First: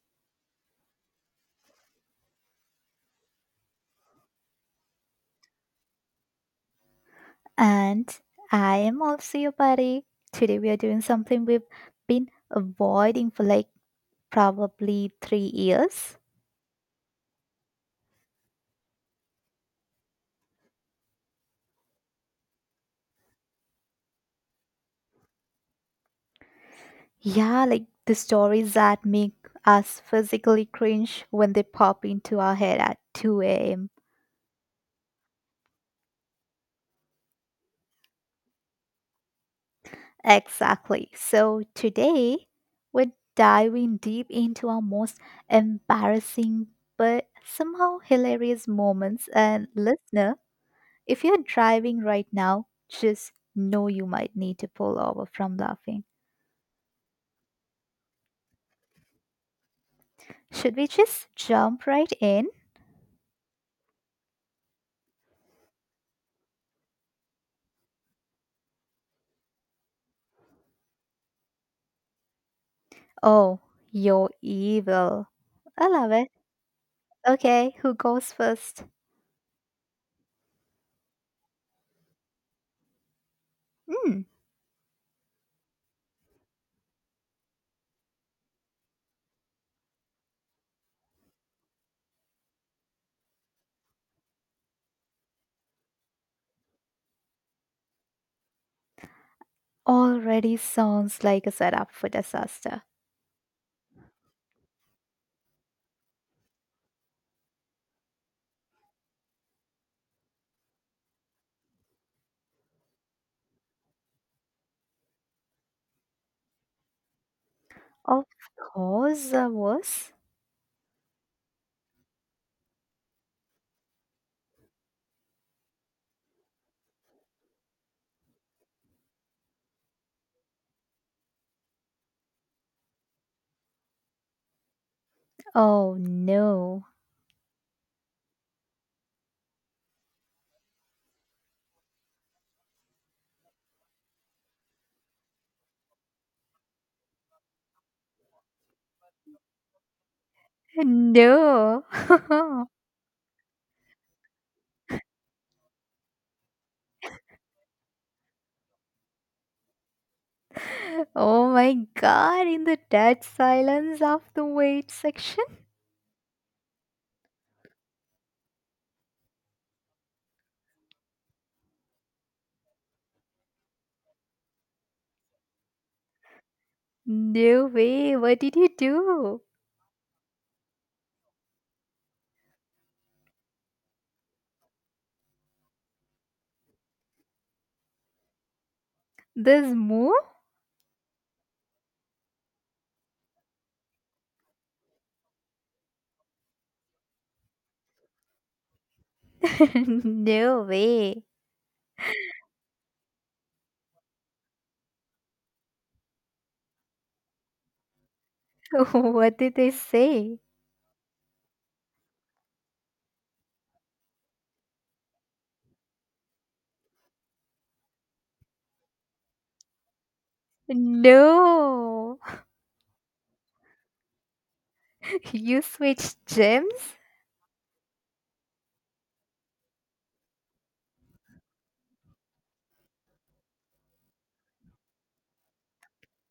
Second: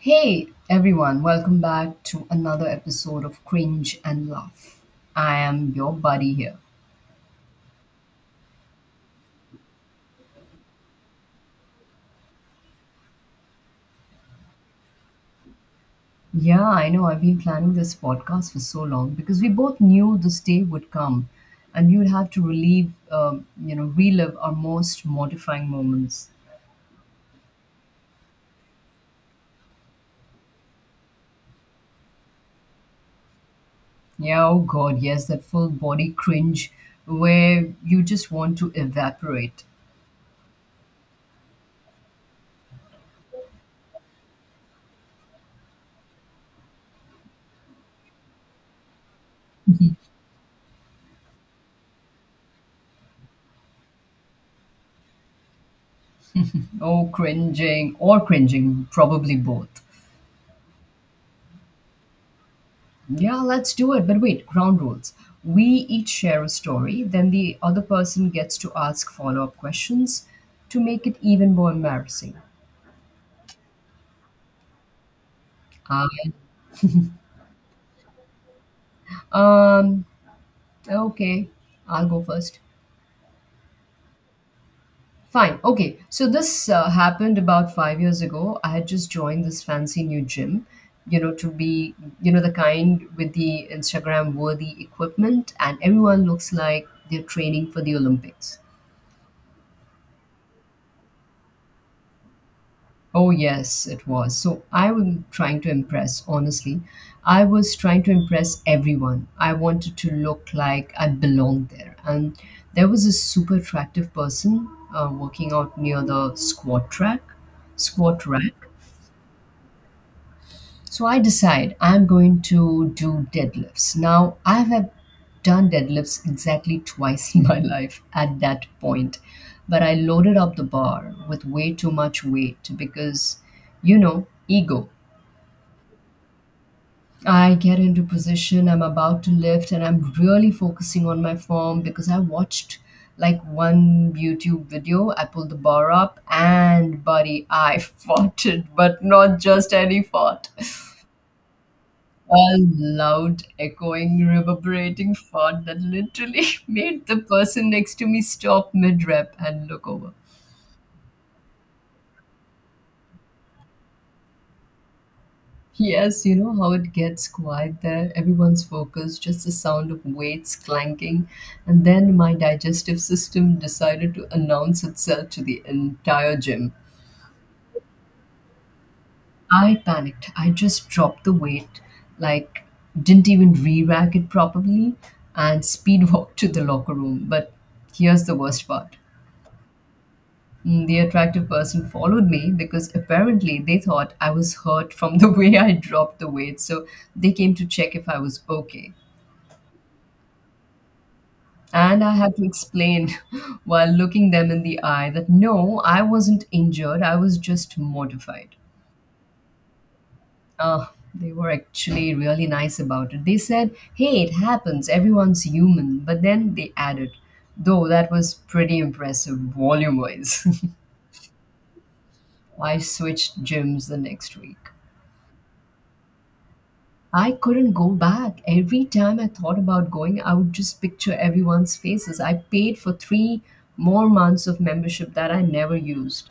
Hey everyone, welcome back to another episode of Cringe and Laugh. I am your buddy here. And I am also your buddy. Today we are doing something we've been avoiding for probably 3 years. Yeah, I know I've been planning this podcast for so long because we both knew this day would come and we would have to relive, relive our most mortifying moments. Yeah, like the stories that make us physically cringe when they pop into our head at 2 a.m. Yeah, oh god, yes, that full body cringe where you just want to evaporate. Exactly. So today we're diving deep into our most embarrassing but somehow hilarious moments. And listener, if you're driving right now, just know you might need to pull over from laughing. Oh, cringing or cringing, probably both. Should we just jump right in? Yeah, let's do it. But wait, ground rules. We each share a story, then the other person gets to ask follow up questions to make it even more embarrassing. Oh, you're evil. I I, love it. Okay, who goes first? um, okay, I'll go first. Hmm, Fine. Okay, so this happened about 5 years ago. I had just joined this fancy new gym, you know, to be the kind with the Instagram worthy equipment, and everyone looks like they're training for the Olympics. already sounds like a setup for disaster. Oh, yes, it was. So I was trying to impress, honestly. I was trying to impress everyone. I wanted to look like I belonged there. And there was a super attractive person working out near the squat Of rack. course I was. So I decide I'm going to do deadlifts. Now, I have done deadlifts exactly twice in my life at that point, but I loaded up the bar with way too much weight because, you know, ego. Oh no. I get into position, I'm about to lift, and I'm really focusing on my form because I watched like one YouTube video. I pulled the bar up, and buddy, I fought it, but not just any fought. No. A loud, echoing, reverberating fart that literally made the person next to me stop mid rep and look over. Oh my god, in the dead silence of the wait section? Yes, you know how it gets quiet there. Everyone's focused, just the sound of weights clanking. And then my digestive system decided to announce itself to the entire gym. No way, what did you do? I panicked. I just dropped the weight, like, didn't even re rack it properly, and speed walked to the locker room. But here's the worst part. This move? The attractive person followed me because apparently they thought I was hurt from the way I dropped the weight, so they came to check if I was okay. No way. And I had to explain while looking them in the eye that no, I wasn't injured. I was just mortified. What did they say? Ah, they were actually really nice about it. They said, hey, it happens. Everyone's human. But then they added, though that was pretty impressive volume wise. No, I switched gyms the next week. you switched gyms? I couldn't go back. Every time I thought about going, I would just picture everyone's faces. I paid for three more months of membership that I never used.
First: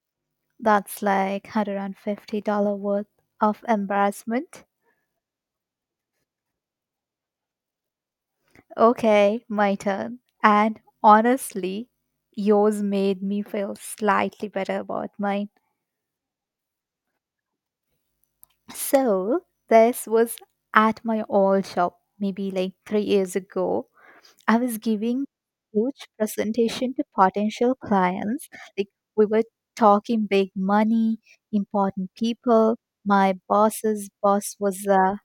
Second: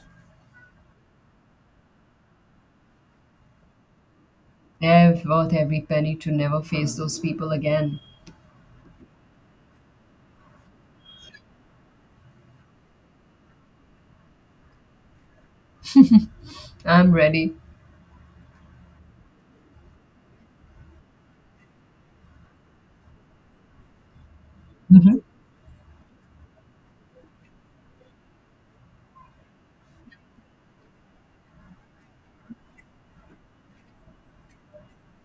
That's like $150 worth of embarrassment. I've worth every penny to never face those people again. Okay, my turn. And honestly, yours made me feel slightly better about mine. I'm ready. So, this was at my old shop, maybe like 3 years ago. I was Mhm. giving huge presentation to potential clients. Like we were talking big money, important people. My boss's boss was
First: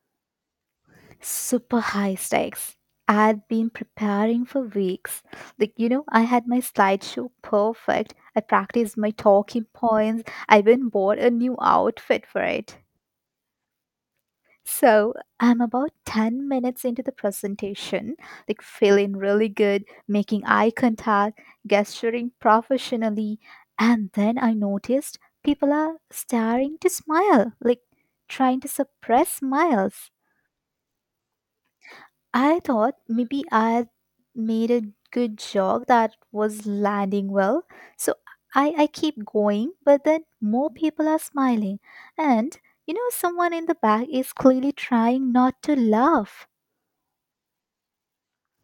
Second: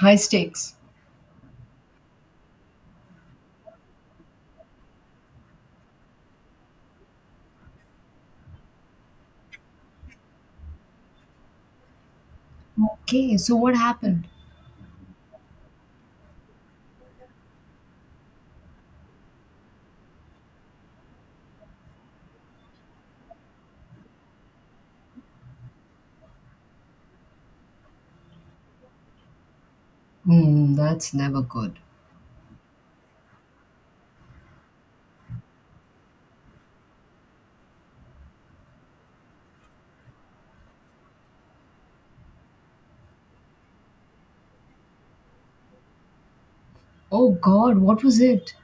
High stakes. super high stakes. I had been preparing for weeks. Like you know, I had my slideshow perfect. I practiced my talking points. I even bought a new outfit for it. Okay, so what happened? So I'm about 10 minutes into the presentation, like feeling really good, making eye contact, gesturing professionally, and then I noticed people are starting to smile, like trying to suppress smiles. Hmm, that's never good. I thought maybe I made a good joke that was landing well, so I keep going, but then more people are smiling, and you know, someone in the back is clearly trying not to laugh. Oh God, what was it?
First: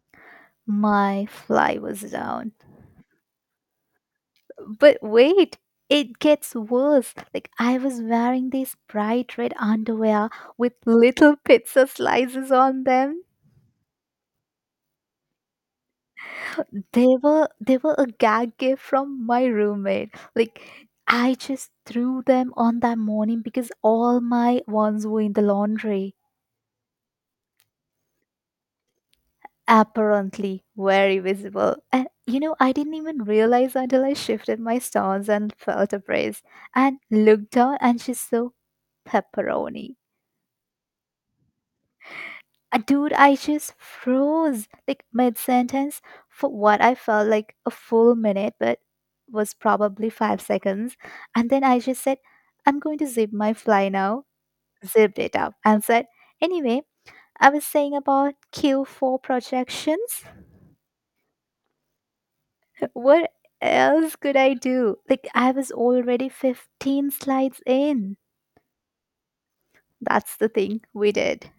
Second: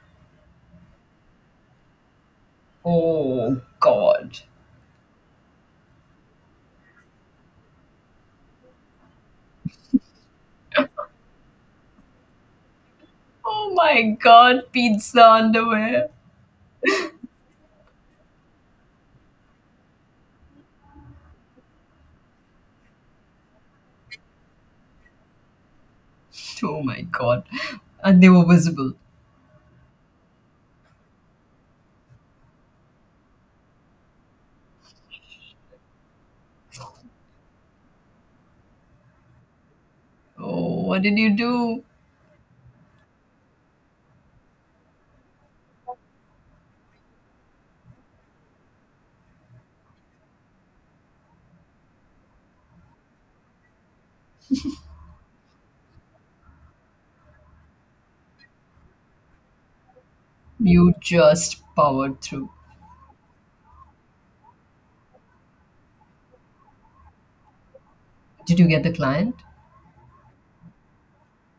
My fly was down. Oh God. But wait, it gets worse. Like, I was wearing these bright red underwear with little pizza slices on them. Oh my God, pizza underwear. They were a gag gift from my roommate. Like, I just threw them on that morning because all my ones were in the laundry. Oh my God. And they were visible. Apparently, very visible. And you know, I didn't even realize until I shifted my stance and felt a breeze and looked down and she saw pepperoni. Oh, what did you do? Dude, I just froze like mid sentence for what I felt like a full minute, but was probably 5 seconds. And then I just said, I'm going to zip my fly now, zipped it up, and said, anyway, I was saying about Q4 projections. You just powered through. What else could I do? Like, I was already 15 slides in. Did you get the client? That's the thing we did.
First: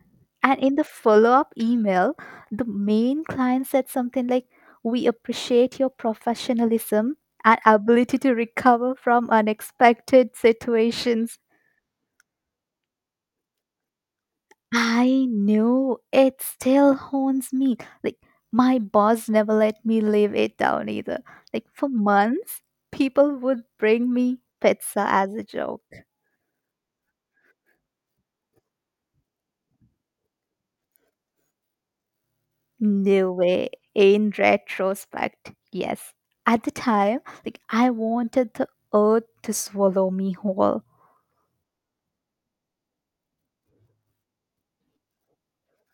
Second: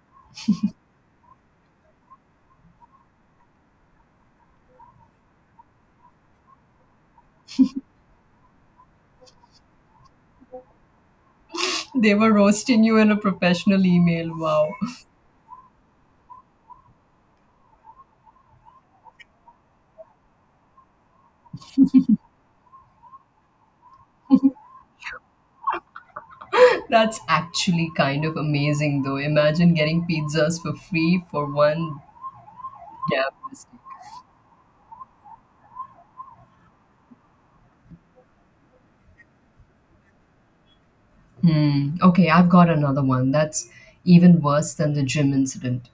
And in the follow up email, the main client said something like, we appreciate your professionalism and ability to recover from unexpected situations. They were roasting you in a professional email. Wow. I know it still haunts me. Like, my boss never let me live it down either. Like, for months, people would bring me pizza as a joke. That's actually kind of amazing, though. Imagine getting pizzas for free for one New gap. way in retrospect. Yes. At the time, like I wanted the earth to swallow me whole. Hmm. Okay, I've got another one. That's even worse than the gym incident.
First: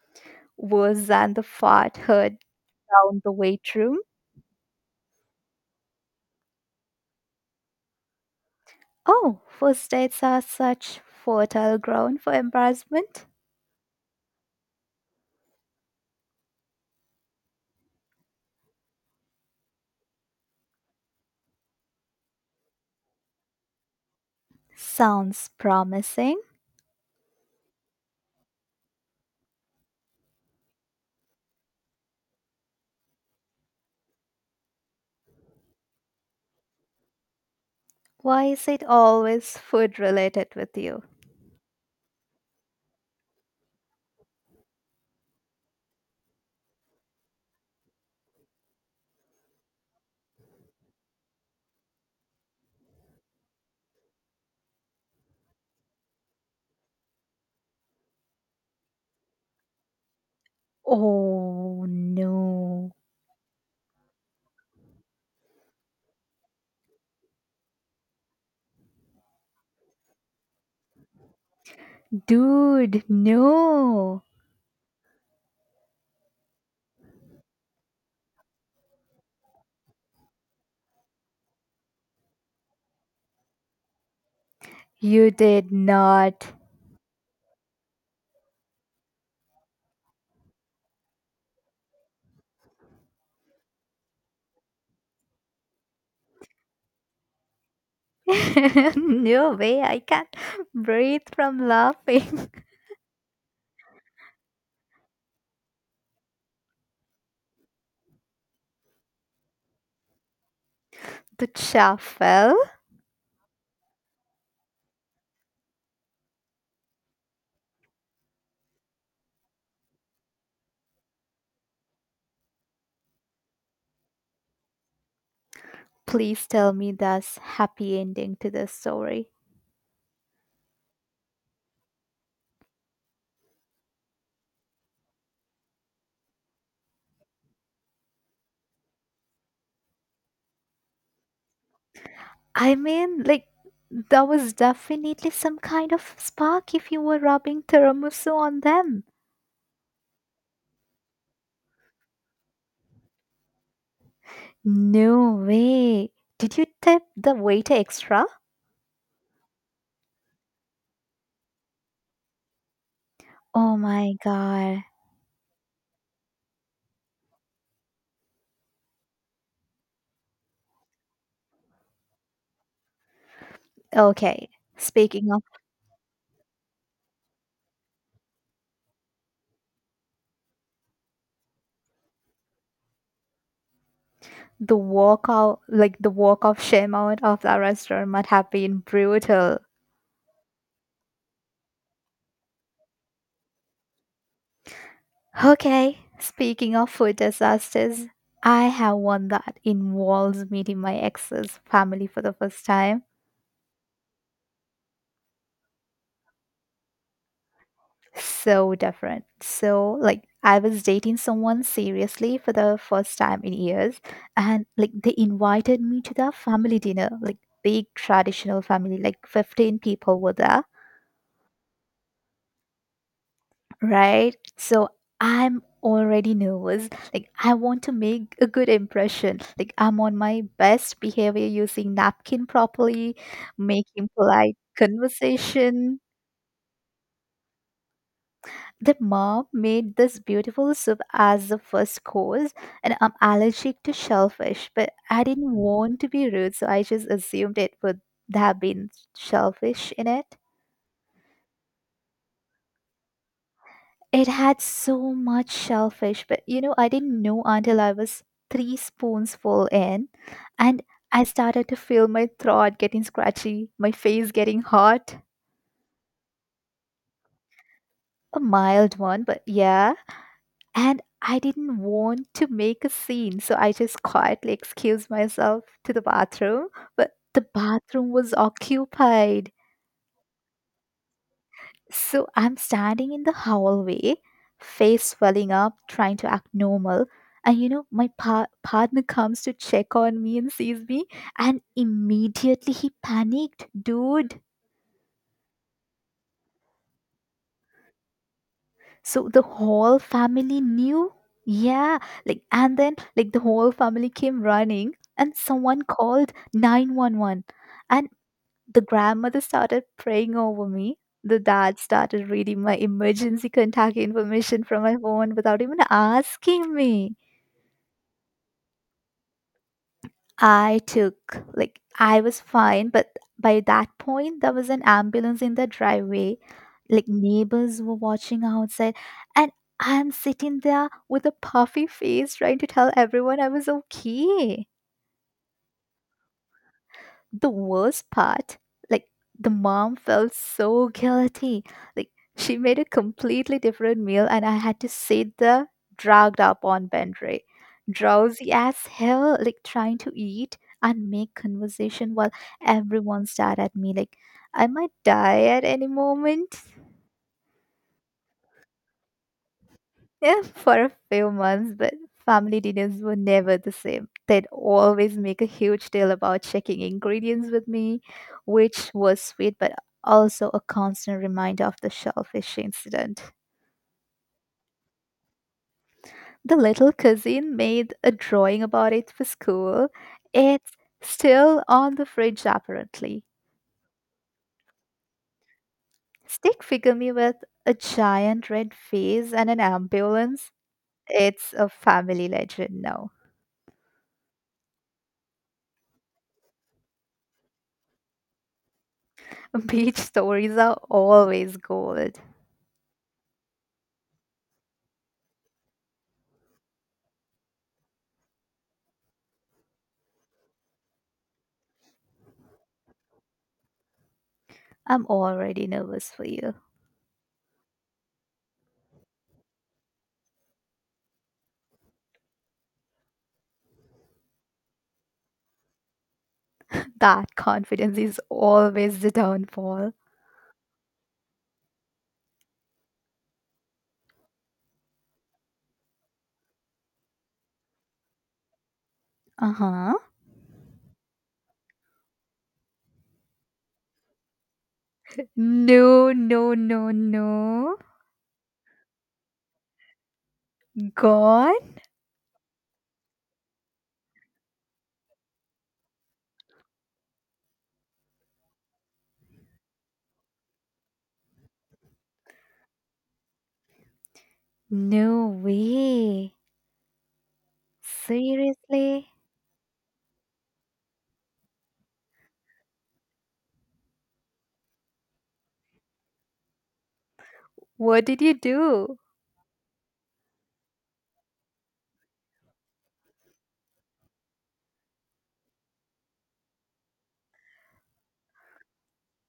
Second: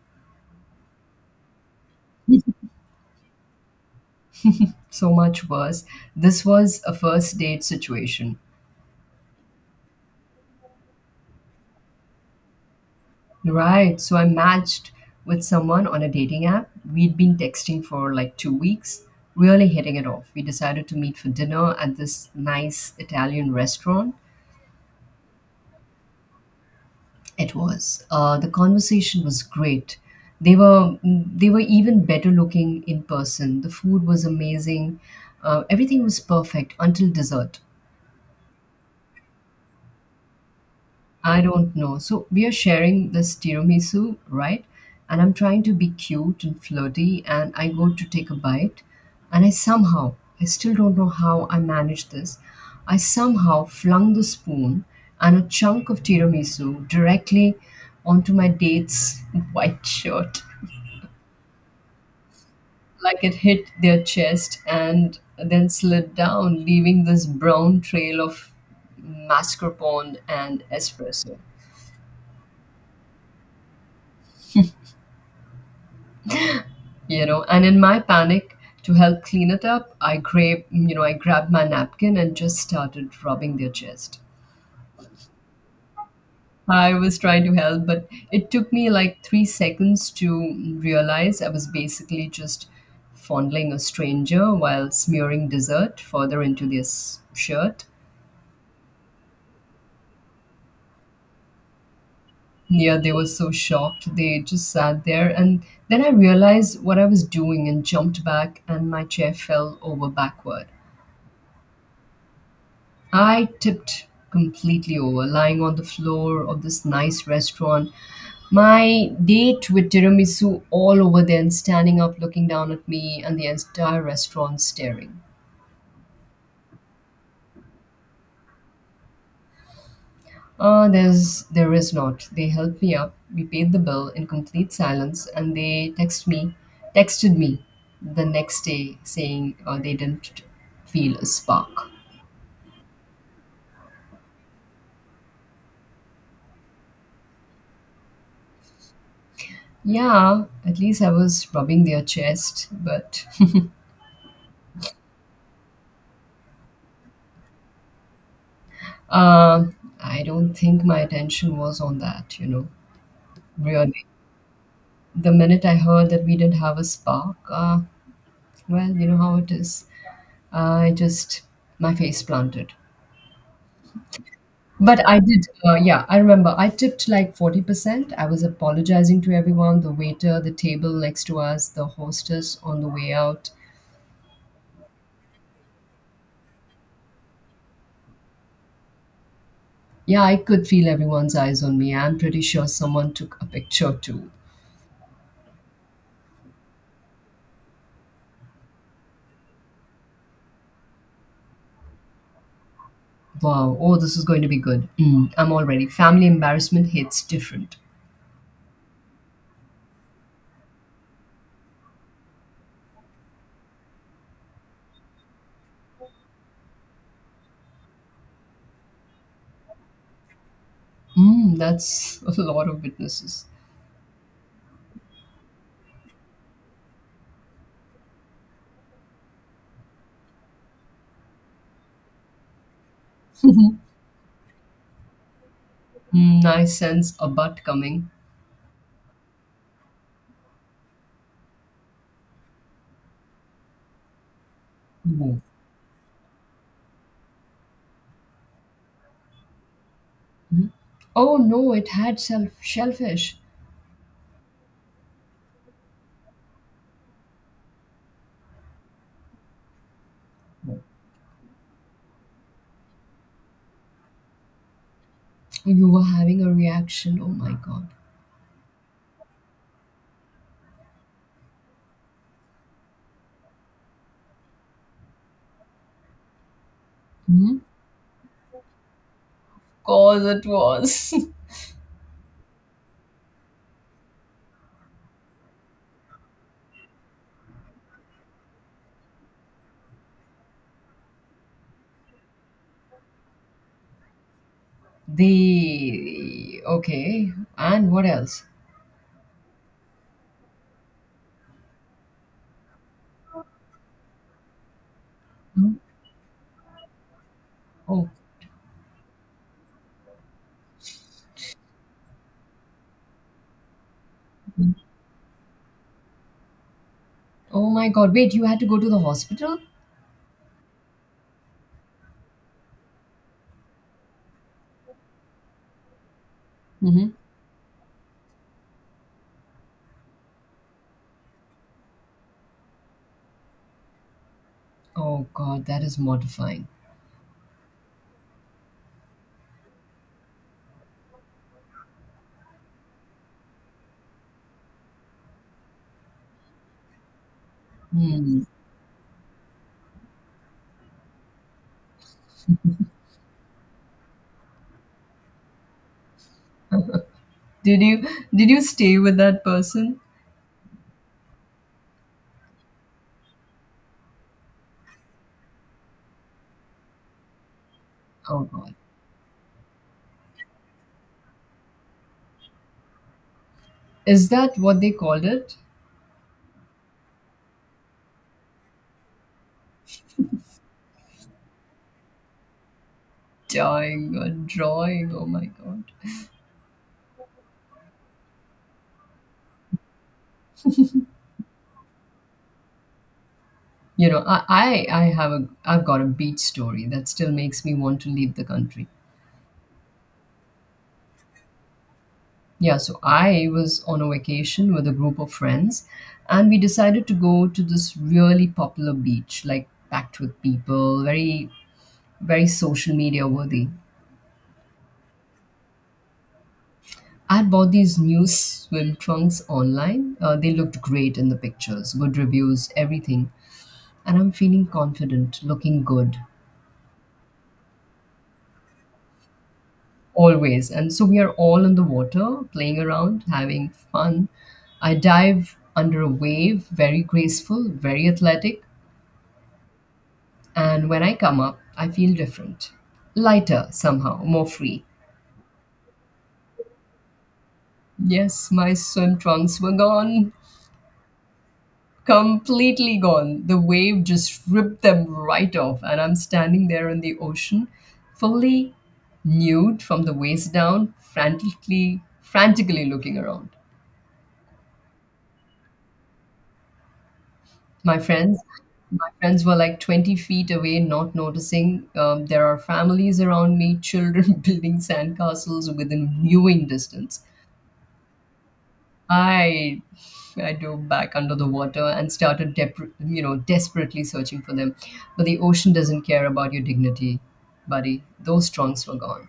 Worse than the fart heard down the weight room. So much worse. This was a first date situation. Oh, first dates are such fertile ground for embarrassment. Right. So I matched with someone on a dating app. We'd been texting for like 2 weeks, really hitting it off. We decided to meet for dinner at this nice Italian restaurant. Sounds promising. It was. The conversation was great. They were they were even better looking in person. The food was amazing. Everything was perfect until dessert. Why is it always food related with you? I don't know. So we are sharing this tiramisu, right? And I'm trying to be cute and flirty, and I go to take a bite, and I still don't know how I managed this. I somehow flung the spoon and a chunk of tiramisu directly onto my date's white shirt. Oh no. Like it hit their chest and then slid down, leaving this brown trail of mascarpone and espresso. Dude, no. You know, and in my panic to help clean it up, I grabbed my napkin and just started rubbing their chest. You did not. I was trying to help, but it took me like 3 seconds to realize I was basically just fondling a stranger while smearing dessert further into their shirt. No way, I can't breathe from laughing. Yeah, they were so shocked. They just sat there. And then I realized what I was doing and jumped back, and my chair fell over backward. The Duchafel, I tipped completely over, lying on the floor of this nice restaurant. My date with tiramisu all over there and standing up, looking down at me, and the entire restaurant staring. please tell me that's happy ending to the story. There is not. They helped me up. We paid the bill in complete silence, and texted me, the next day saying they didn't feel a spark. I mean, like, that was definitely some kind of spark if you were rubbing tiramisu on them. Yeah, at least I was rubbing their chest, but No way. Did you tip the waiter extra? uh, I don't think my attention was on that. You know, Oh really. my god. The minute I heard that we didn't have a spark, well, you know how it is. I just my face planted. Okay. But I Speaking of did, yeah, I remember I tipped like 40%. I was apologizing to everyone, the waiter, the table next to us, the hostess on the way out. the walk out, like the walk of shame out of that restaurant might have been brutal. Yeah, I could feel everyone's eyes on me. I'm pretty sure someone took a picture too. Okay, speaking of food disasters, I have one that involves meeting my ex's family for the first time. Wow, oh, this is going to be good. Mm, I'm already family embarrassment hits different. So different. So, like, I was dating someone seriously for the first time in years, and like, they invited me to their family dinner, like, big traditional family, like, 15 people were there. Mm, that's a lot of witnesses. Right? So I'm already nervous. Like, I want to make a good impression. Like, I'm on my best behavior using napkin properly, making polite conversation. Mm, I sense a butt coming. The mom made this beautiful soup as the first course, and I'm allergic to shellfish, but I Whoa. didn't want to be rude, so I just assumed it would have been shellfish in it. Mhm. Oh no, it had shellfish. It had so much shellfish, but you know, I didn't know until I was three spoons full in, and I started to feel my throat getting scratchy, my face getting hot. You were having a reaction. Oh my god. A mild one, but yeah. And I didn't want to make a scene, so I just quietly excused myself to the bathroom, but the Mhm. bathroom was occupied. Cause it was. So I'm standing in the hallway, face swelling up, trying to act normal. And you know, my partner comes to check on me and sees me, and immediately he panicked, dude. The okay, and what else? So the whole family knew. Yeah, like, and then, like, the whole family came running, and Mhm. someone called 911. And Oh, the grandmother started praying over me. The dad started reading my emergency contact information Mhm. from my phone without even asking me. Oh my God! Wait, you had to go to the hospital? I took, like, I was fine, but by that point, there was an ambulance in the driveway. Like, Mhm. neighbors were watching outside, and I'm sitting there with a puffy face trying to tell everyone I was okay. Oh God, that is mortifying. The worst part, like the mom felt so guilty. Like she made a completely different meal and I had to sit there dragged up on bed Hmm. drowsy as hell, like trying to eat and make conversation while everyone stared at me like I might die at any moment. Did you stay with that person? Yeah, for a few months, but family dinners were never the same. They'd always make a huge deal about checking ingredients with me, Oh God, which was sweet, but also a constant reminder of the shellfish incident. is that what they called it? The little cousin made a drawing about it for school. It's still on the fridge, apparently. Dying or drawing. Oh my god. Stick figure me with a giant red face and an ambulance. It's a family legend now. You know, I've got a beach story that still makes me want to leave the country. Beach stories are always gold. Yeah, so I was on a vacation with a group of friends, and we decided to go to this really popular beach, like packed with people, very, very social media worthy. I'm already nervous for you. I had bought these new swim trunks online. They looked great in the pictures, good reviews, everything. And I'm feeling confident, looking good, That confidence is always the downfall. always. And so we are all in the water, playing around, having fun. I dive under a wave, very graceful, very athletic. Uh huh. And when I come up, I feel different. Lighter, somehow, more free. No, no, no, no. Yes, my swim trunks were gone. God? Completely gone. The wave just ripped them right off, and I'm standing there in the ocean, fully nude from the waist down, frantically looking around. No way. My friends, my Seriously? friends were like 20 feet away, not noticing. There are families around me, children building sandcastles within viewing distance. What did you do? I I dove back under the water and started desperately searching for them. But the ocean doesn't care about your dignity, buddy. Those trunks were gone.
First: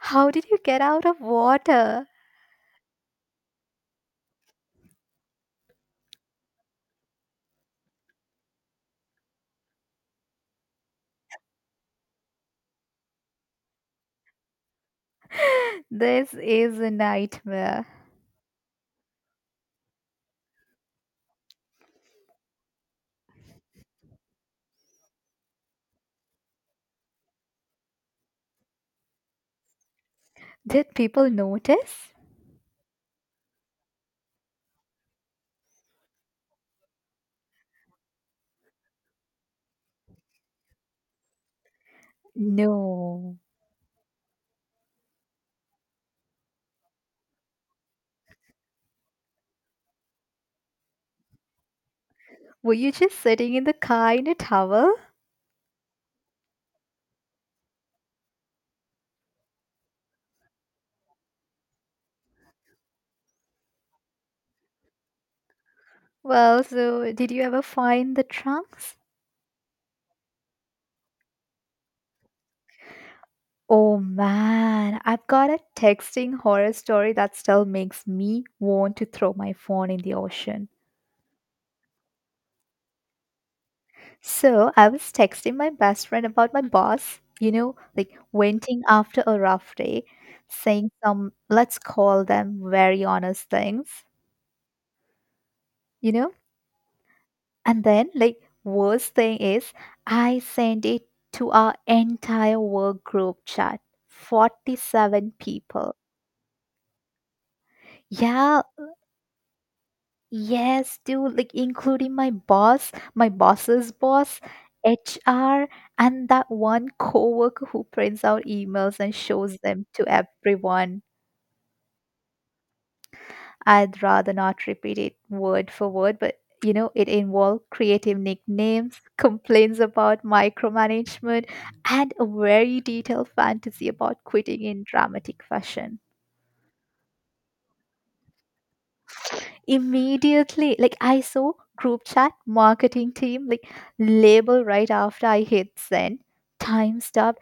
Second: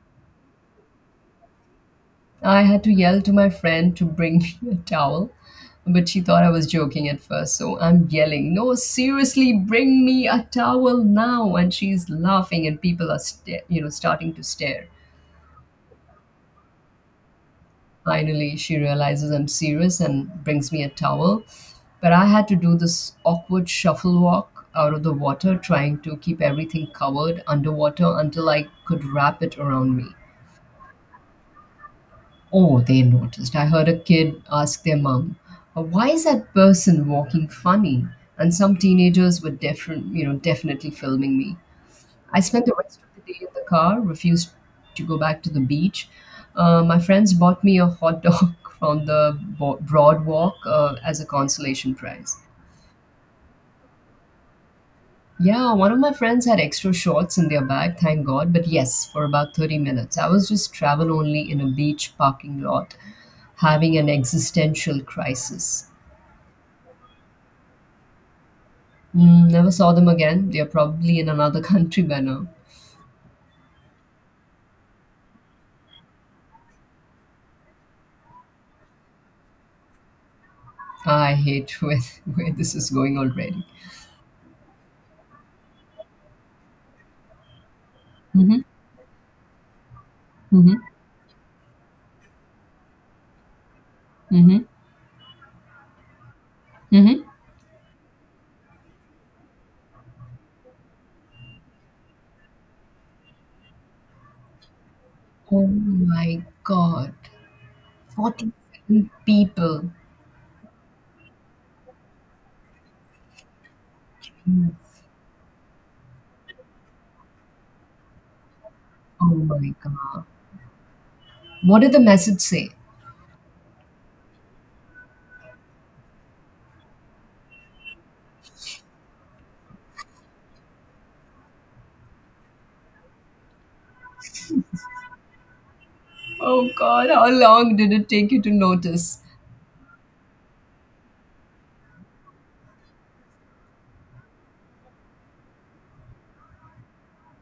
How did you get out of water? I had to yell to my friend to bring me a towel, but she thought I was joking at first. So I'm yelling, "No, seriously, bring me a towel now!" And she's laughing, and people are starting to stare. This is a nightmare. Finally, she realizes I'm serious and brings me a towel. But I had to do this awkward shuffle walk out of the water, trying to keep everything covered underwater until I could wrap it around me. Did people notice? Oh, they noticed. I heard a kid ask their mom, Why is that person walking funny?" And some teenagers were different, you know, definitely filming me. I spent the rest of the No. day in the car, refused to go back to the beach. My friends bought me a hot dog from the broad walk as a consolation prize. Were you just sitting in the car in a towel? Yeah, one of my friends had extra shorts in their bag, thank God. But yes, for about 30 minutes, I was just travel only in a beach parking lot, having an existential crisis. Well, so did you ever find the trunks? Mm, never saw them again. They are probably in another country by now. Oh man, I've got a texting horror story that still makes me want to throw my phone in the ocean. I hate where this is going already. So, I was texting my best friend about my boss, you know, like Mm-hmm, venting after a rough day, mm-hmm, saying some, let's call them very honest things, mm-hmm, you know? mm-hmm. And then, like, worst thing is, I sent it to our entire work group chat, 47 Oh people. my God, Yeah, 47 people. yes, dude, like including my boss, my boss's boss, Mm. HR, and that one coworker who prints out emails and Oh shows my them to God. everyone. What did the message say? I'd rather not repeat it word for word, but you know, it involved creative nicknames, complaints about micromanagement, and a very detailed fantasy about quitting in dramatic fashion. Oh God, how long did it take you to notice? Immediately, like I saw group chat, marketing team, like label right after I hit send. Time stopped.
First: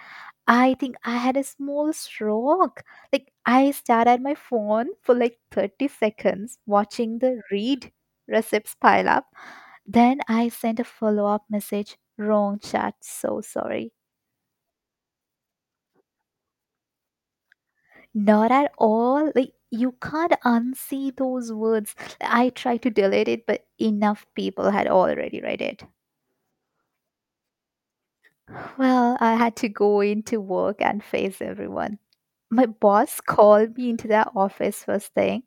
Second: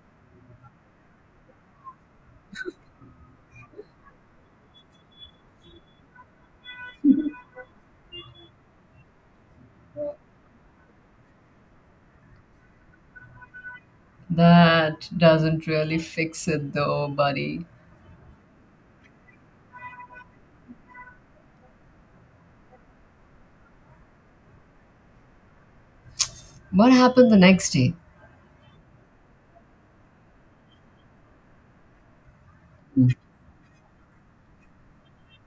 I think I had a small stroke. Like I stared at my phone for like 30 seconds, watching the read receipts pile up. Then I sent a follow up message. Wrong chat. So sorry. That doesn't really fix it though, buddy. Not at all. Like you can't unsee those words. I tried to delete it, but enough people had already read it. What happened the next day? Well, I had to go into work and face everyone. My boss called me into the office first thing.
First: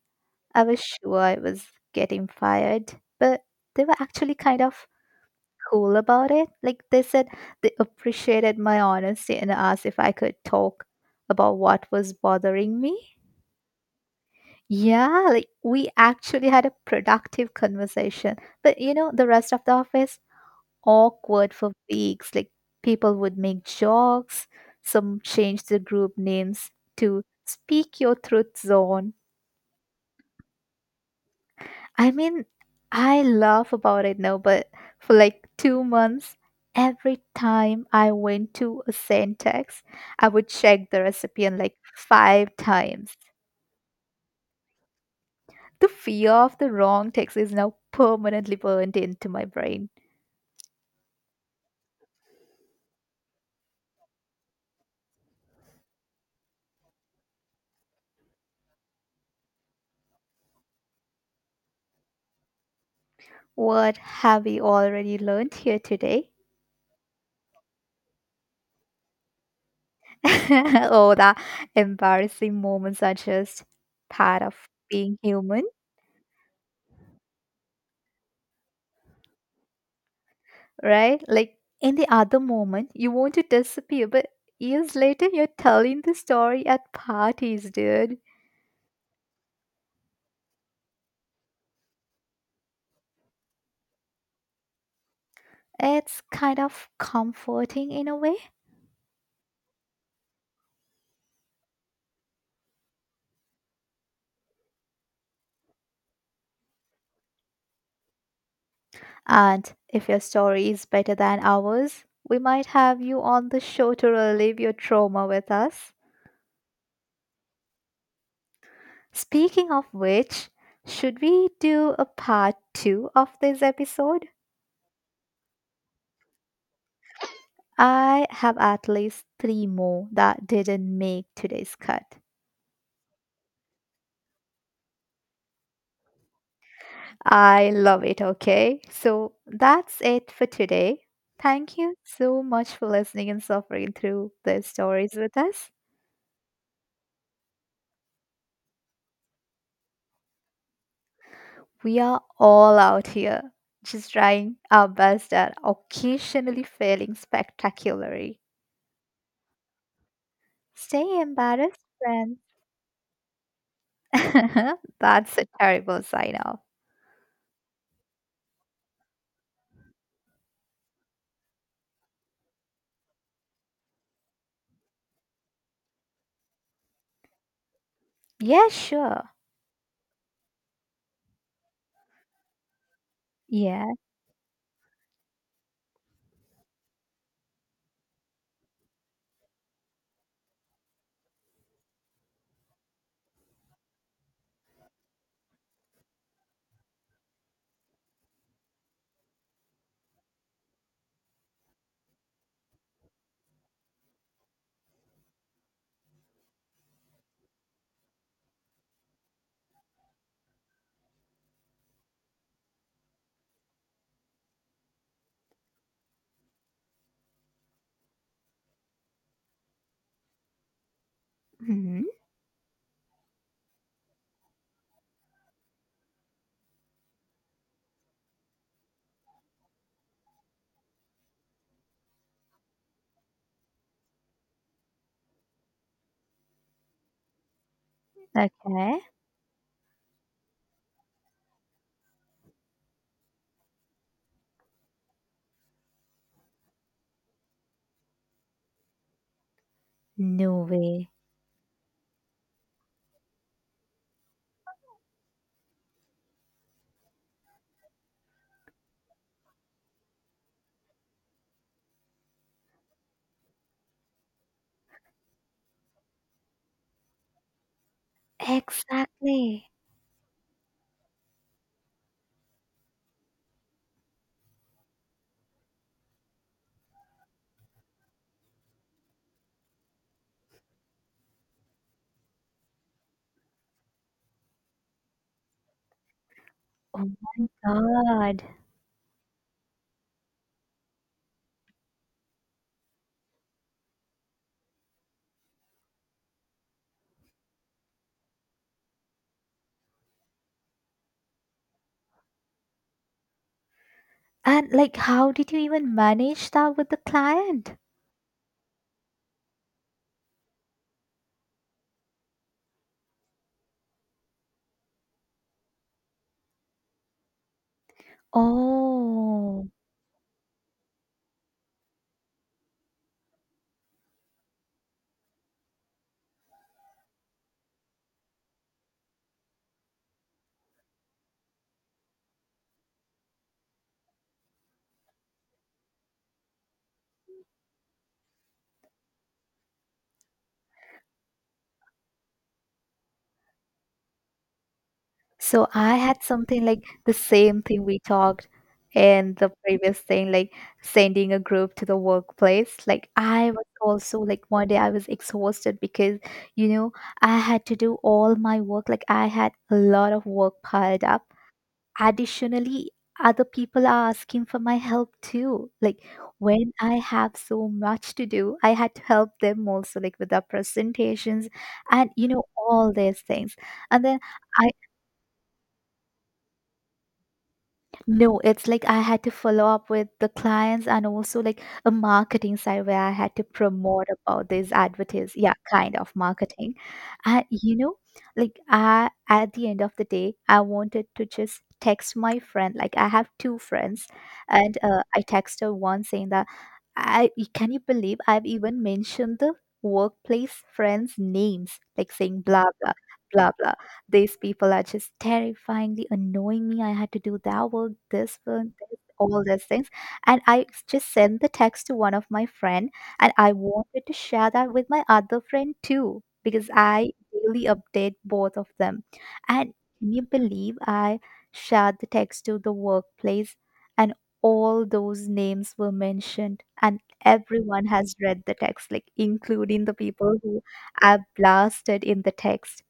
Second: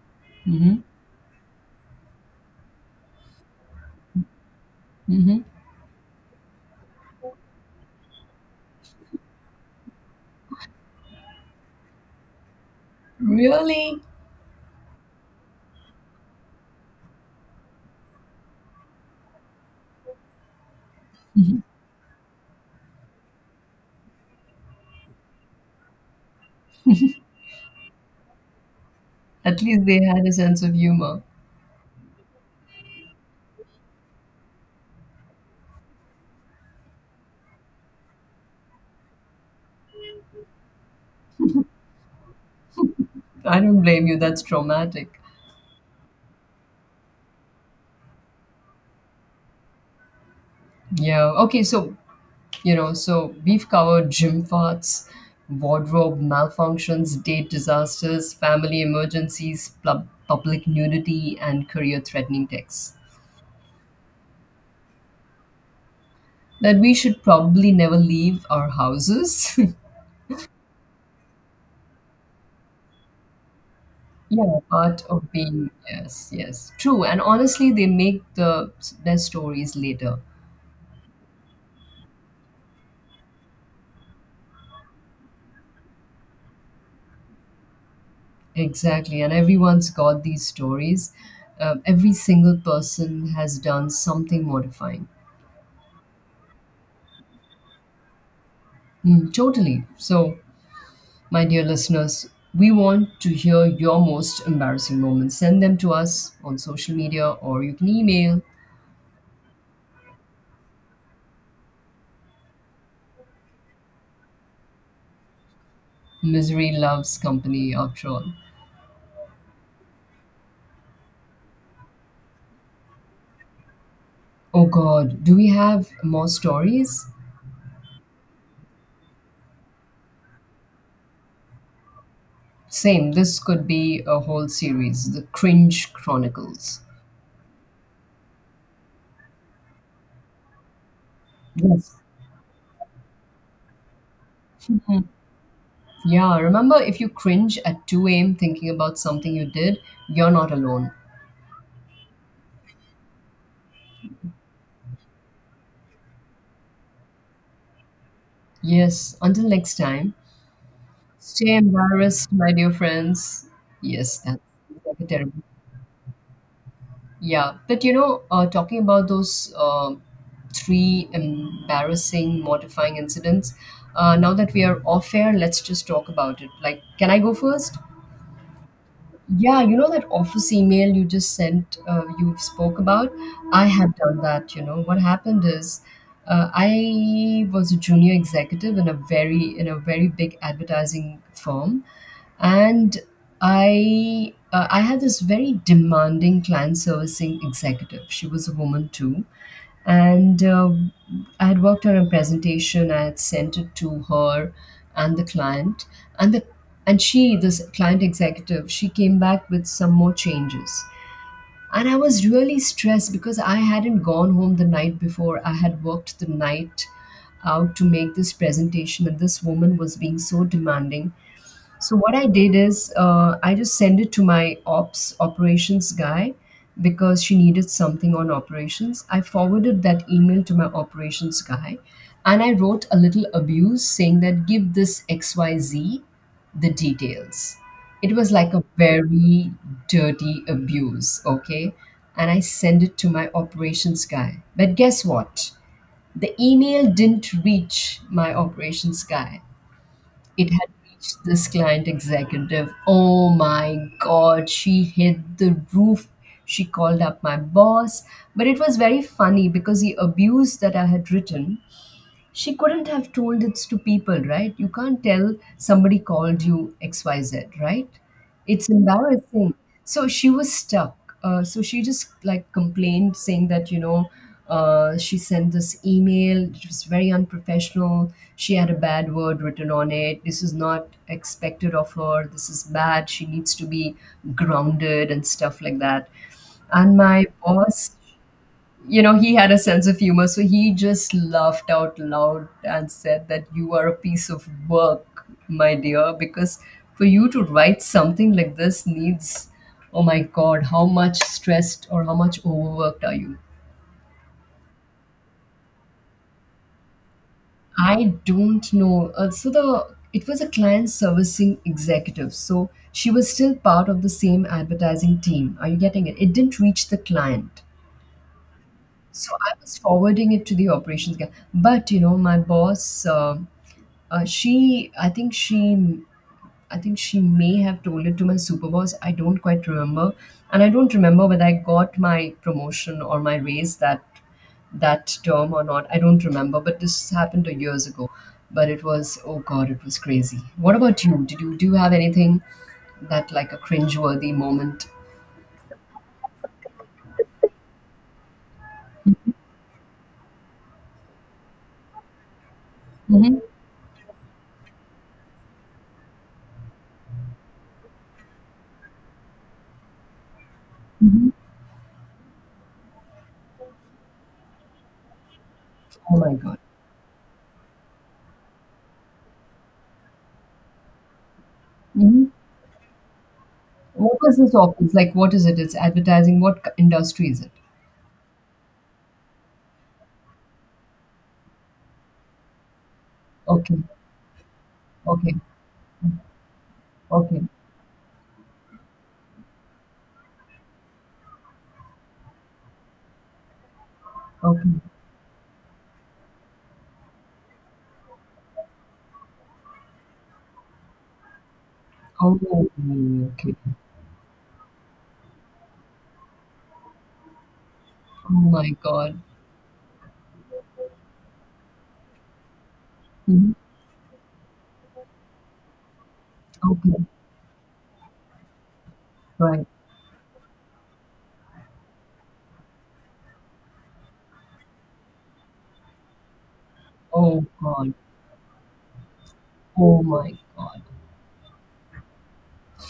I Mm-hmm. was sure I was getting fired, but they were actually kind of Mm-hmm. cool about it. Like they said they appreciated my honesty and asked if I could talk about what was bothering me. Really? Yeah, like we actually had a productive conversation. But you know, the rest of the office, awkward for weeks. Like people would make jokes. Some changed the group names to Speak Your Truth Zone. At least they had a sense of humor. I mean, I laugh about it now, but for like 2 months, every time I went to a syntax, I would check the recipient like 5 times. I don't blame you, that's traumatic. The fear of the wrong text is now permanently burned into my brain. Yeah. Okay, so you know, so we've covered gym farts, wardrobe malfunctions, date disasters, family emergencies, public nudity, and career threatening texts. What have we already learned here today? That we should probably never leave our houses. Oh, the embarrassing moments are just part of Yeah, part being of human, being, yes, yes, true. And honestly, they make the best stories later. right? Like in the other moment, you want to disappear, but years later, you're telling the story at parties, dude. Exactly. And everyone's got these stories. Every single person has done something mortifying. It's kind of comforting in a way. Mm, totally. So, my dear listeners, we want to hear your most embarrassing moments. Send them to us on social media or you can email And if your story is better than ours, we might have you on the show to relieve your trauma with us. Misery Loves Company after all. Speaking of which, should we do a part two of this episode? Oh God, do we have more stories? I have at least three more that didn't make today's cut. Same, this could be a whole series, The Cringe Chronicles. I love it, okay? So that's it for today. Thank you Yes. so much for listening and suffering through these stories with us. Yeah, remember if you cringe at 2 a.m. thinking about something you did, you're not alone. We are all out here just trying our best at occasionally failing spectacularly. Yes, until next time, Stay stay embarrassed, embarrassed, friends. my dear friends. Yes, that's like a terrible. That's a terrible sign off. Yeah, but you know, talking about those three embarrassing, mortifying incidents, now that we are off air, let's just talk about it. Like, can I go first? Yeah, sure. Yeah, you know that office email you just sent, you spoke about? I Yeah. have done that, you know. What happened is I was a junior executive in a very big advertising firm, and I had this very demanding client servicing executive. She was a woman too, and I had worked on a presentation. I had sent it to her and the client, and the and she, this client executive, she came back with some more changes. And I was really stressed because I hadn't gone home the night before. I had worked the night out to make this presentation, and this woman was being so demanding. So Hmm. what I did is, I just sent it to my ops operations guy because she needed something on operations. I forwarded that email to my operations guy and I wrote a little abuse saying that give this XYZ the details. It was like a Okay. very dirty abuse, okay? And I sent it to my operations guy. But guess what? The email didn't reach my operations guy, it No had way. reached this client executive. Oh my God, she hit the roof. She called up my boss. But it was very funny because the abuse that I had written, she couldn't have told it to people, right? You can't tell somebody called you XYZ, right? It's embarrassing. Exactly. So she was stuck. So she just like complained, saying that, you know, she sent this email. It was very unprofessional. She had a bad word written on it. This is not expected of her. This is bad. She needs to be grounded and stuff like that. And Oh my my boss, God. you know, he had a sense of humor, so he just laughed out loud and said that you are a piece of work, my dear, because for you to write something like this needs, oh my god, how much stressed or how much overworked are you? And like, how did you even manage that with the client? I don't know. So the it was a client servicing executive. So she was still part of the same advertising team. Are you getting it? It didn't reach the client. So I Oh, was forwarding it to the operations guy. But you know, my boss, Uh, she, I think she, I think she may have told it to my super boss. I don't quite remember, and I don't remember whether I got my promotion or my raise that term or not. I don't remember, but this happened 2 years ago. But it was, oh god, it was crazy. What about you? Did you Do you have anything that, like, a cringeworthy moment? so I had something like the same thing we talked in the previous thing, like sending a group to the workplace. Like, Mm-hmm. I was also like one day I was exhausted because you know, I had to do all my work. Like, I had a lot of work piled Hmm. up. Additionally, other people are asking for my help too. Like Oh my god. when I have so much to do, I had to help them also, like with their presentations and Hmm. you know, all these things. And What then was this I office like? What is it? It's advertising. Industry is it? No, it's like I had to follow up with the clients and also like a marketing side where I had to Okay, promote about this okay, advertise, yeah, kind of marketing. okay, And you know, like I at the end of the day, I wanted to just text my friend. Like I have two friends, okay. and I texted her one saying that I can you believe I've even mentioned the workplace friends' names, like Oh, saying blah blah blah okay. blah, these people are just terrifyingly annoying me. I had to do that Oh work, my this, God. all these things. And I just sent the text to one of my friend, and I Mhm. wanted to share that with my other friend too because Okay. I daily update both of them. Right. And can you believe I shared the text to the workplace, and all those names were mentioned and Oh everyone God. has read the text, like including the Oh my people who God. I blasted in the text.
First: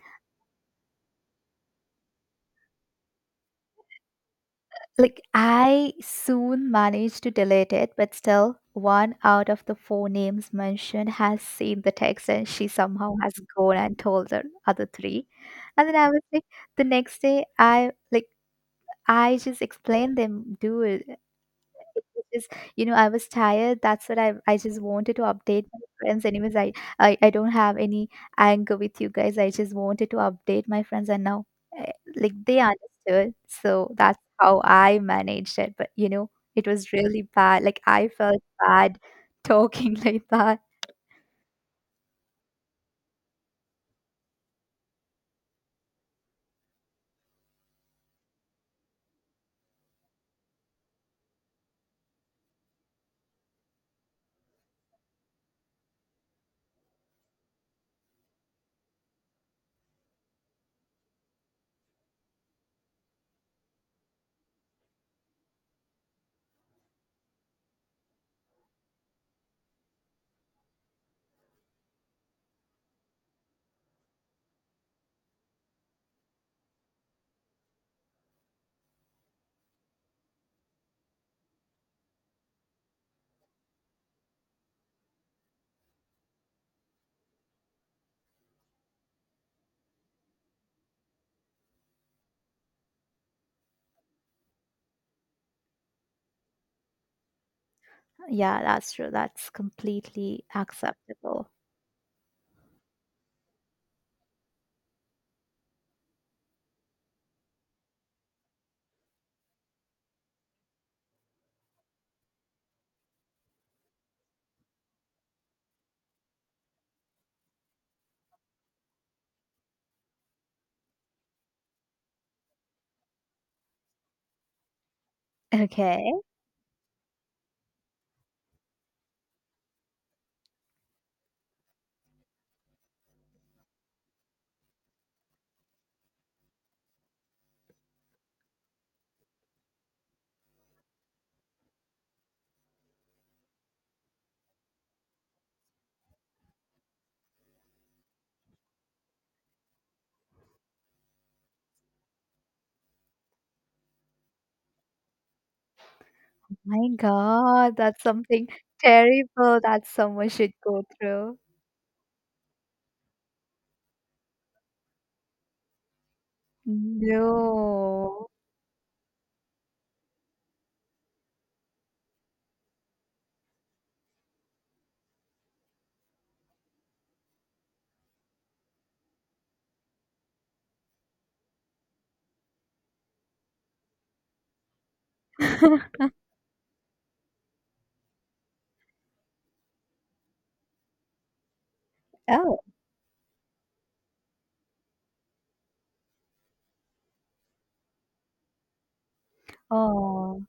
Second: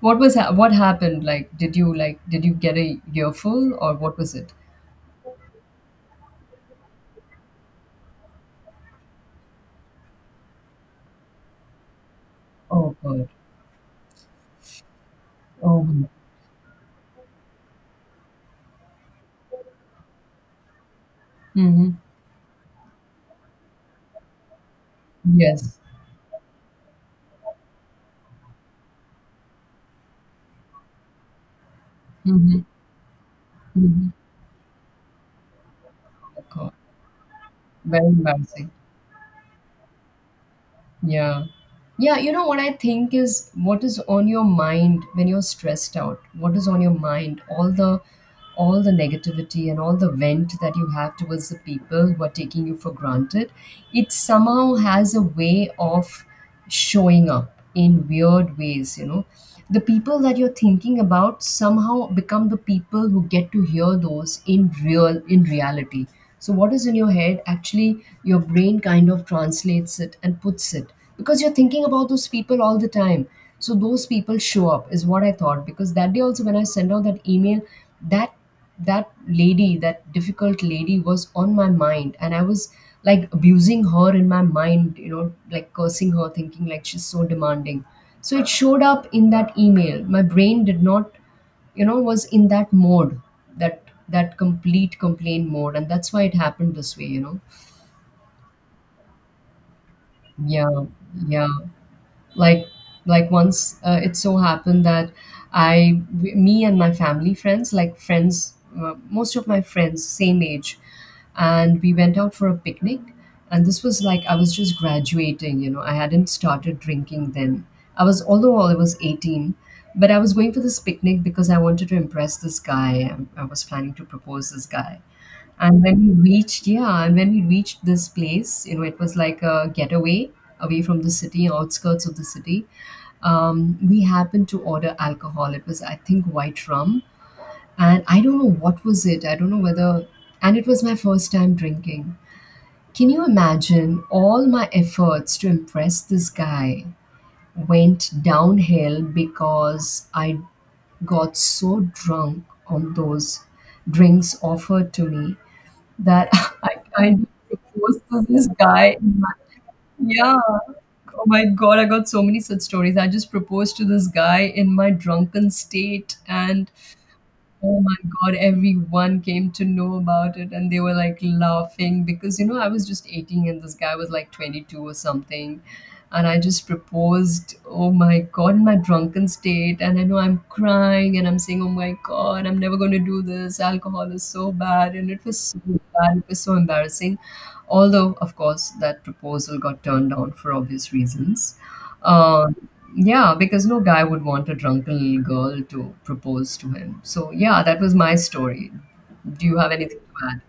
What was ha What happened? Like, did you get a earful, or what was it? Like I soon managed to delete it, but still, one out of the four names mentioned has seen the text, and she Oh somehow God. has gone and told the other three. Oh. And then I was like, the next day, I like I just explained them, dude. Mm-hmm. Just, you know, I was tired. That's what I just wanted to update Yes. my friends. Anyways, I don't have any anger with you guys. I just wanted to update my friends, and now like Mm-hmm. they understood. So Mm-hmm. that's how I managed it. But you know, Oh it God. was really bad. Like Very I felt embarrassing. bad talking like that. Yeah. Yeah, you know what I think is, what is on your mind when you're stressed out? What is on your mind? All the negativity and all the vent that you have towards the people who are taking you for granted, it somehow has a way of showing up in weird ways, you know. The people that you're thinking about somehow become the people who get to hear those in reality. So what is in your head, actually your brain kind of translates it and puts it, because you're thinking about those people all the time. So those people show up is what I thought, because that day also when I sent out that email, that that lady, that difficult lady, was on my mind, and I was like abusing her in my mind, you know, like cursing her, thinking like she's so demanding. So it showed up in that email. My brain did not, you know, was in that mode, that that complete complaint mode. And that's why it happened this way, you know. Yeah, that's true. That's completely Yeah, yeah. acceptable. like like once, it so happened that me and my family friends, most of my friends same age, and we went out for a picnic. And this was like, I was just graduating, you know, I hadn't started drinking then. I was, although I was 18, but I was going for this picnic because I wanted to impress this guy. I was planning to propose this guy, and when Okay. we Oh reached, yeah, and when we reached this place, you know, it was like a getaway away from the city, outskirts of the city. We happened to order alcohol. It was, I think, white rum. And I don't know what was it. I don't know whether, and it was my first time drinking. Can you imagine, all my efforts to impress this guy went downhill because I got so drunk on those drinks offered to me that I my kind of God, proposed that's to this something guy terrible that someone Yeah. should go Oh through. my God, I got so many such stories. I just proposed to this guy in my drunken state, and oh my No. God, everyone came to know about it, and they were like laughing because, you know, I was just 18 and this guy was like 22 or something. And I just proposed, oh my God, in my drunken state. And I know I'm crying and I'm saying, oh my God, I'm never going to do this. Alcohol is so bad. And it was so bad. It was so embarrassing. Although, of course, that proposal got turned down for obvious reasons. Uh, Oh, yeah, because no guy would want a drunken girl to propose to him. So, yeah, that was my story. Do you have anything to add, oh.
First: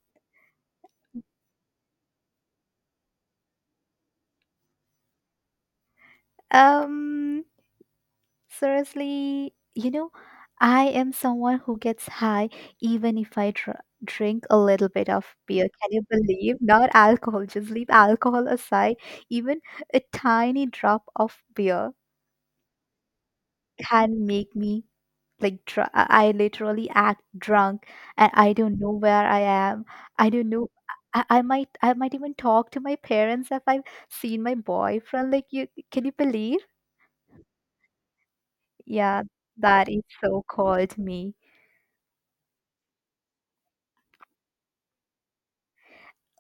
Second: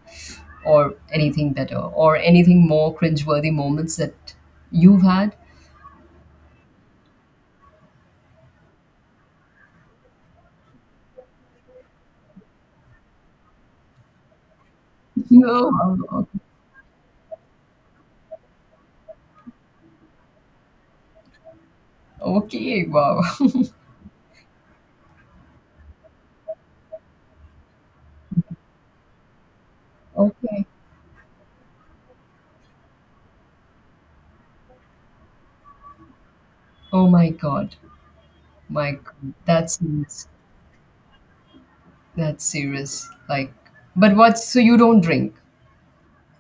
or anything better, or anything more cringeworthy moments that you've had? Um, Seriously, you know, I am someone who gets high even if I dr drink a little bit of beer. No. Can you Oh. believe? Not alcohol, just leave alcohol aside. Even a tiny drop of beer Okay. Wow. can make me like dr I literally act drunk, and I don't know where I am. I don't Okay. know. I might even talk to my parents if I've seen my boyfriend. Like you, can you believe? Oh my God. My Yeah, God. That's that is serious. so called me. That's serious. Like, but what's, so you don't drink?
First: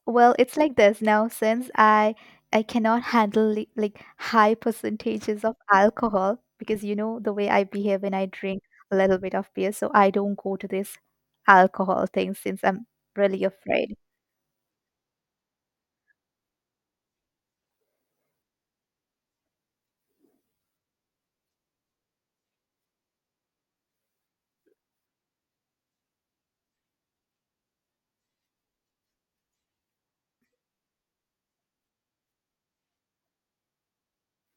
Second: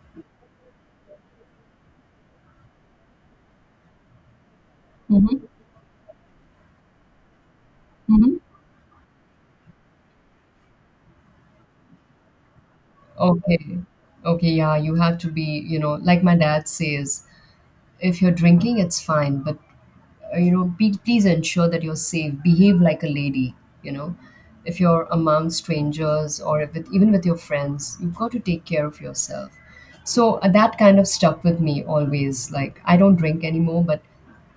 Well, it's like this now since I cannot handle like high percentages Mm-hmm. of alcohol because you know the way I behave when I Mm-hmm. drink a little bit of beer, so I don't go to this alcohol thing since I'm really Okay. afraid. Okay. Yeah. You have to be, you know, like my dad says, if you're drinking, it's fine, but you know, be, please ensure that you're safe. Behave like a lady. You know, if you're among strangers, or if it, even with your friends, you've got to take care of yourself. So that kind of stuck with me always. Like, I don't drink anymore, but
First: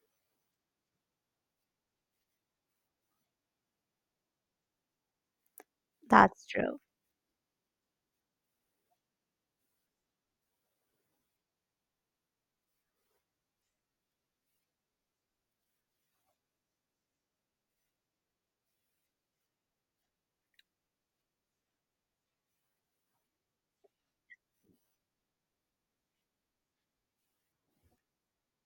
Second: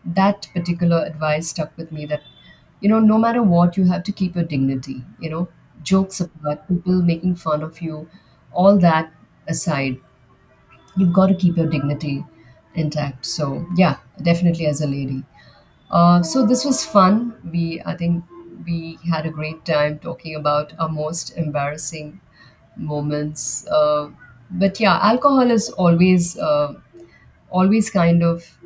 that particular advice stuck with me. That, you know, no matter what, you have to keep your dignity. You know, jokes That's apart, true. people making fun of you, all that aside, you've got to keep your dignity intact. So yeah, definitely as a lady. So this was fun. We I think we had a great time talking about our most embarrassing moments. But yeah, alcohol is always, always kind of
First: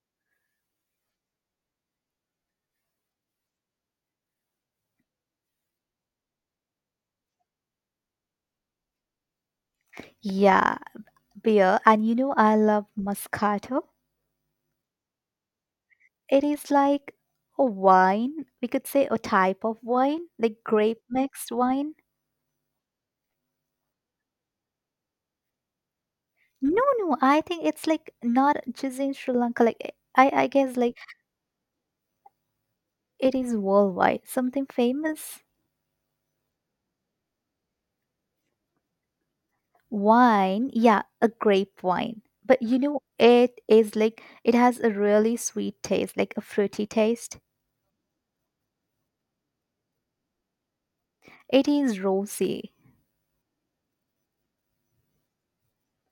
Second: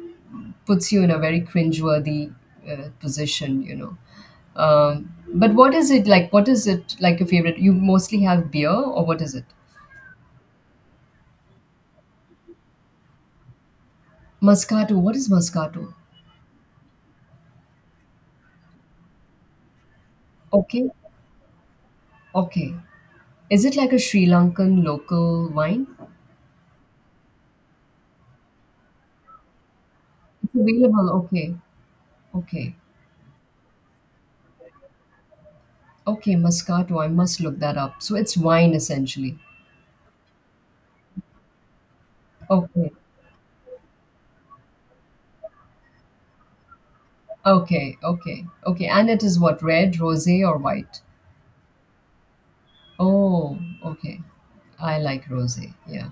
puts you in a very cringeworthy, position, you know. But what is it like? What is it like, your favorite? You mostly have beer, or what is it? Yeah, beer. And you know I love Moscato. Moscato. What is Moscato? It is like a wine, we could say a type of wine, like Okay, grape mixed wine. okay. Is it like a Sri Lankan local wine? No, no, I think it's like not just in Sri Lanka. Like eh, I It's guess like available. Okay. Okay. it is worldwide. Something famous. Okay. Moscato. I must look that up. So it's wine essentially. Wine, yeah, a grape wine. But you Okay. know, it is like it has a really sweet taste, like a fruity taste. Okay. Okay. Okay. And it is what? Red, rosé, or white? It is rosy. Oh, okay. I like rosé. Yeah.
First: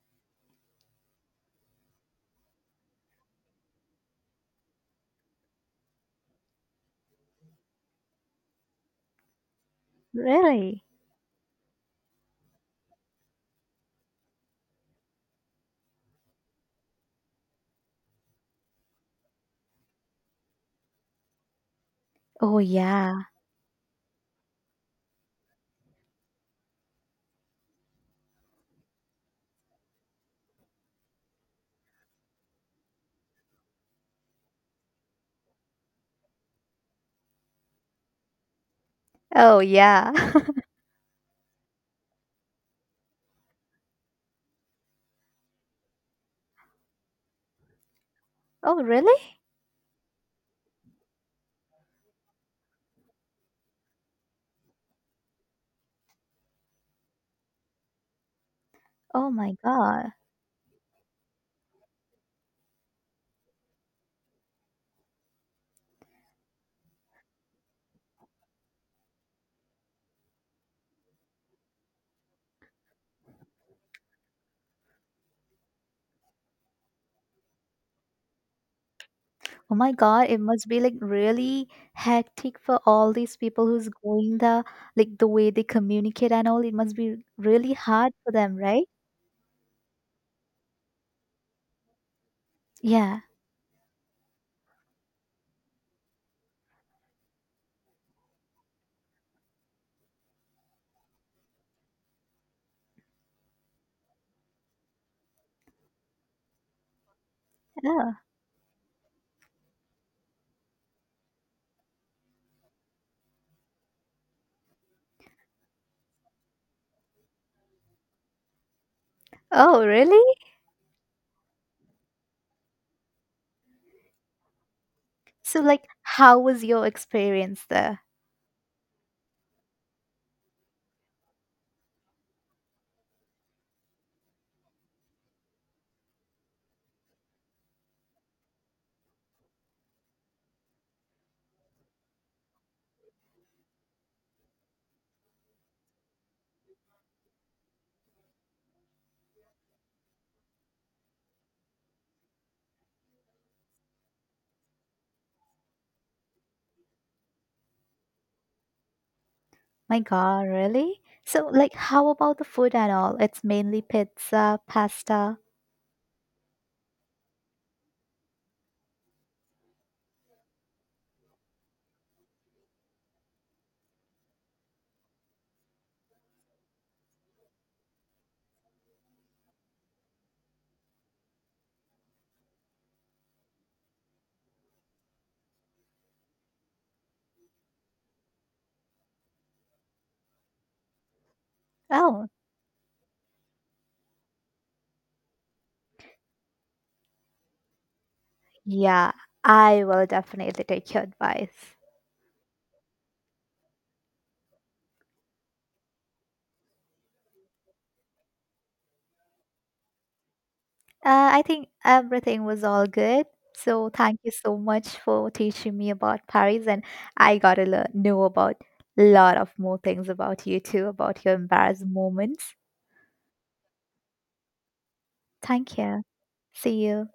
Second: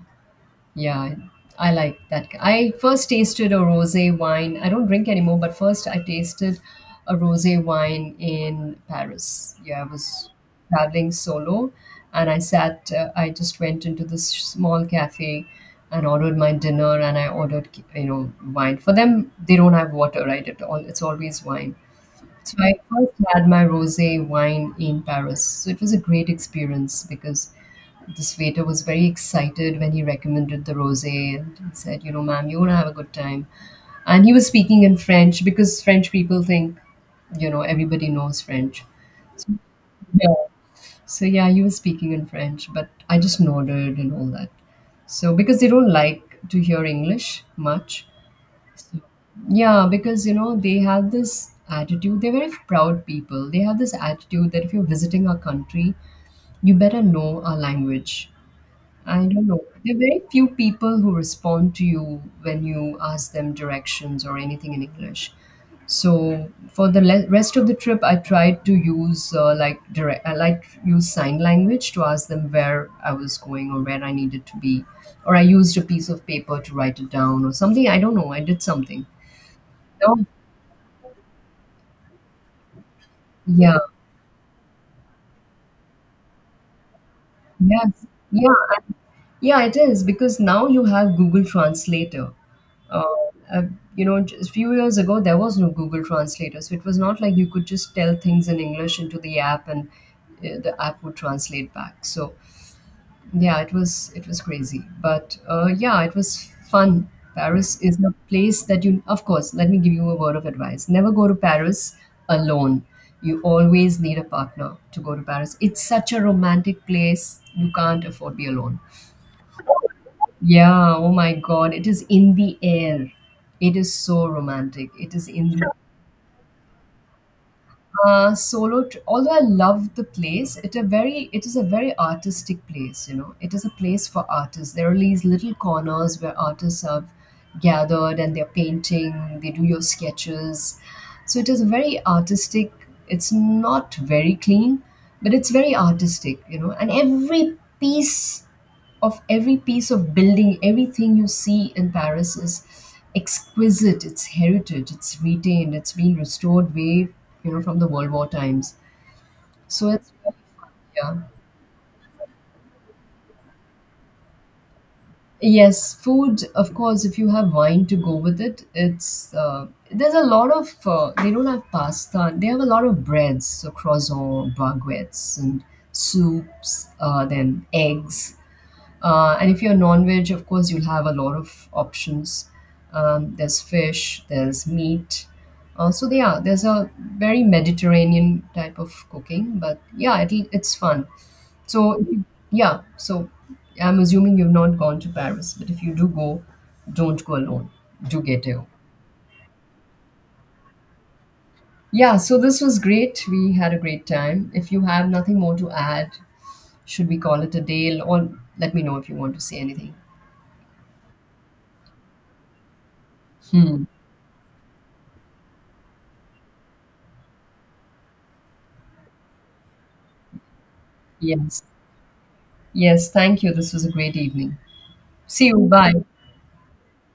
Yeah, I like that. I first tasted a rosé wine. I don't drink anymore, but first I tasted a rosé wine in Paris. Yeah, I was Really? traveling solo, and I sat, I just went into this small cafe and ordered my dinner, and I ordered, you know, wine. For them, they don't have water, right? It's always wine. So Oh I first yeah. had my rosé wine in Paris. So it was a great experience because this waiter was very excited when he recommended the rosé, and he said, you know, ma'am, you're gonna have a good time. And he was speaking in French, because French people think, you know, everybody knows French. Oh yeah. Yeah. So yeah, he was speaking in French, but I just nodded and all that. So because they don't like to hear English much. Oh really? Yeah, because you know, they have this attitude, they're very proud people. They have this attitude that if you're visiting our country, you better know our language. I Oh don't my know. There are God. very few people who respond to you when you ask them directions or anything in English. So for rest of the trip, I tried to use, like direct, I like use sign language to ask them where I was going or where I needed to be, or I used a piece of paper to write it down or something. I don't know. I did something. Oh my No, God, it must be like really hectic for all these people yeah, who's going there, like the way they communicate and all. It must be really yes, hard for yeah. them, right? Yeah, it is, because now you have Google Translator. Uh, Yeah. uh, you know, just a few years ago, there was no Google Translator. So it was not like you could just tell things in English into the app, and the app would translate back. So yeah, it was crazy. But yeah, it was fun. Paris is a Oh, place that you, of course, let me give you a word of advice. Never go to Paris alone. You always need a partner to go to Paris. It's such a romantic place. You can't afford to be alone. oh, really? Yeah, oh my God, it is in the air. It is so romantic. It is in So, the like, how was your experience there? Solo. Although I love the place, it is a very artistic place. You know, it is a place for artists. There are these little corners where artists have gathered and they're painting. They do your sketches, so it is very artistic. It's not very clean, but it's very artistic. You know, and every piece of building, everything you see in Paris is exquisite. It's heritage. It's retained. It's been restored way, you know, from the World War times. So My it's really God, really? fun. Yeah. So, like, how about the food and all? It's mainly pizza, pasta. Yes, food. Of course, if you have wine to go with it, it's, there's a lot of. They don't have pasta. They have a lot of breads, so croissant, baguettes, and soups. Then eggs. And if you're non-veg, of course, you'll have a lot of options. There's fish, there's meat. So yeah, there's a very Mediterranean type of cooking, but yeah, it'll, it's fun. So Oh, yeah, so I'm assuming you've not gone to Paris, but if you do go, don't go alone. Do get you. yeah, I will definitely take your advice. Yeah, so this was great. We had a great time. If you have nothing more to add, should we call it a day? Or let me know if you want to say anything. I think everything was all good. Hmm. So thank you so much for teaching me about Paris, and I got to learn, know about a lot of more things about you too, about your Yes. embarrassed moments. Yes, thank you. This was a great evening. See you. Thank Bye. you. See you.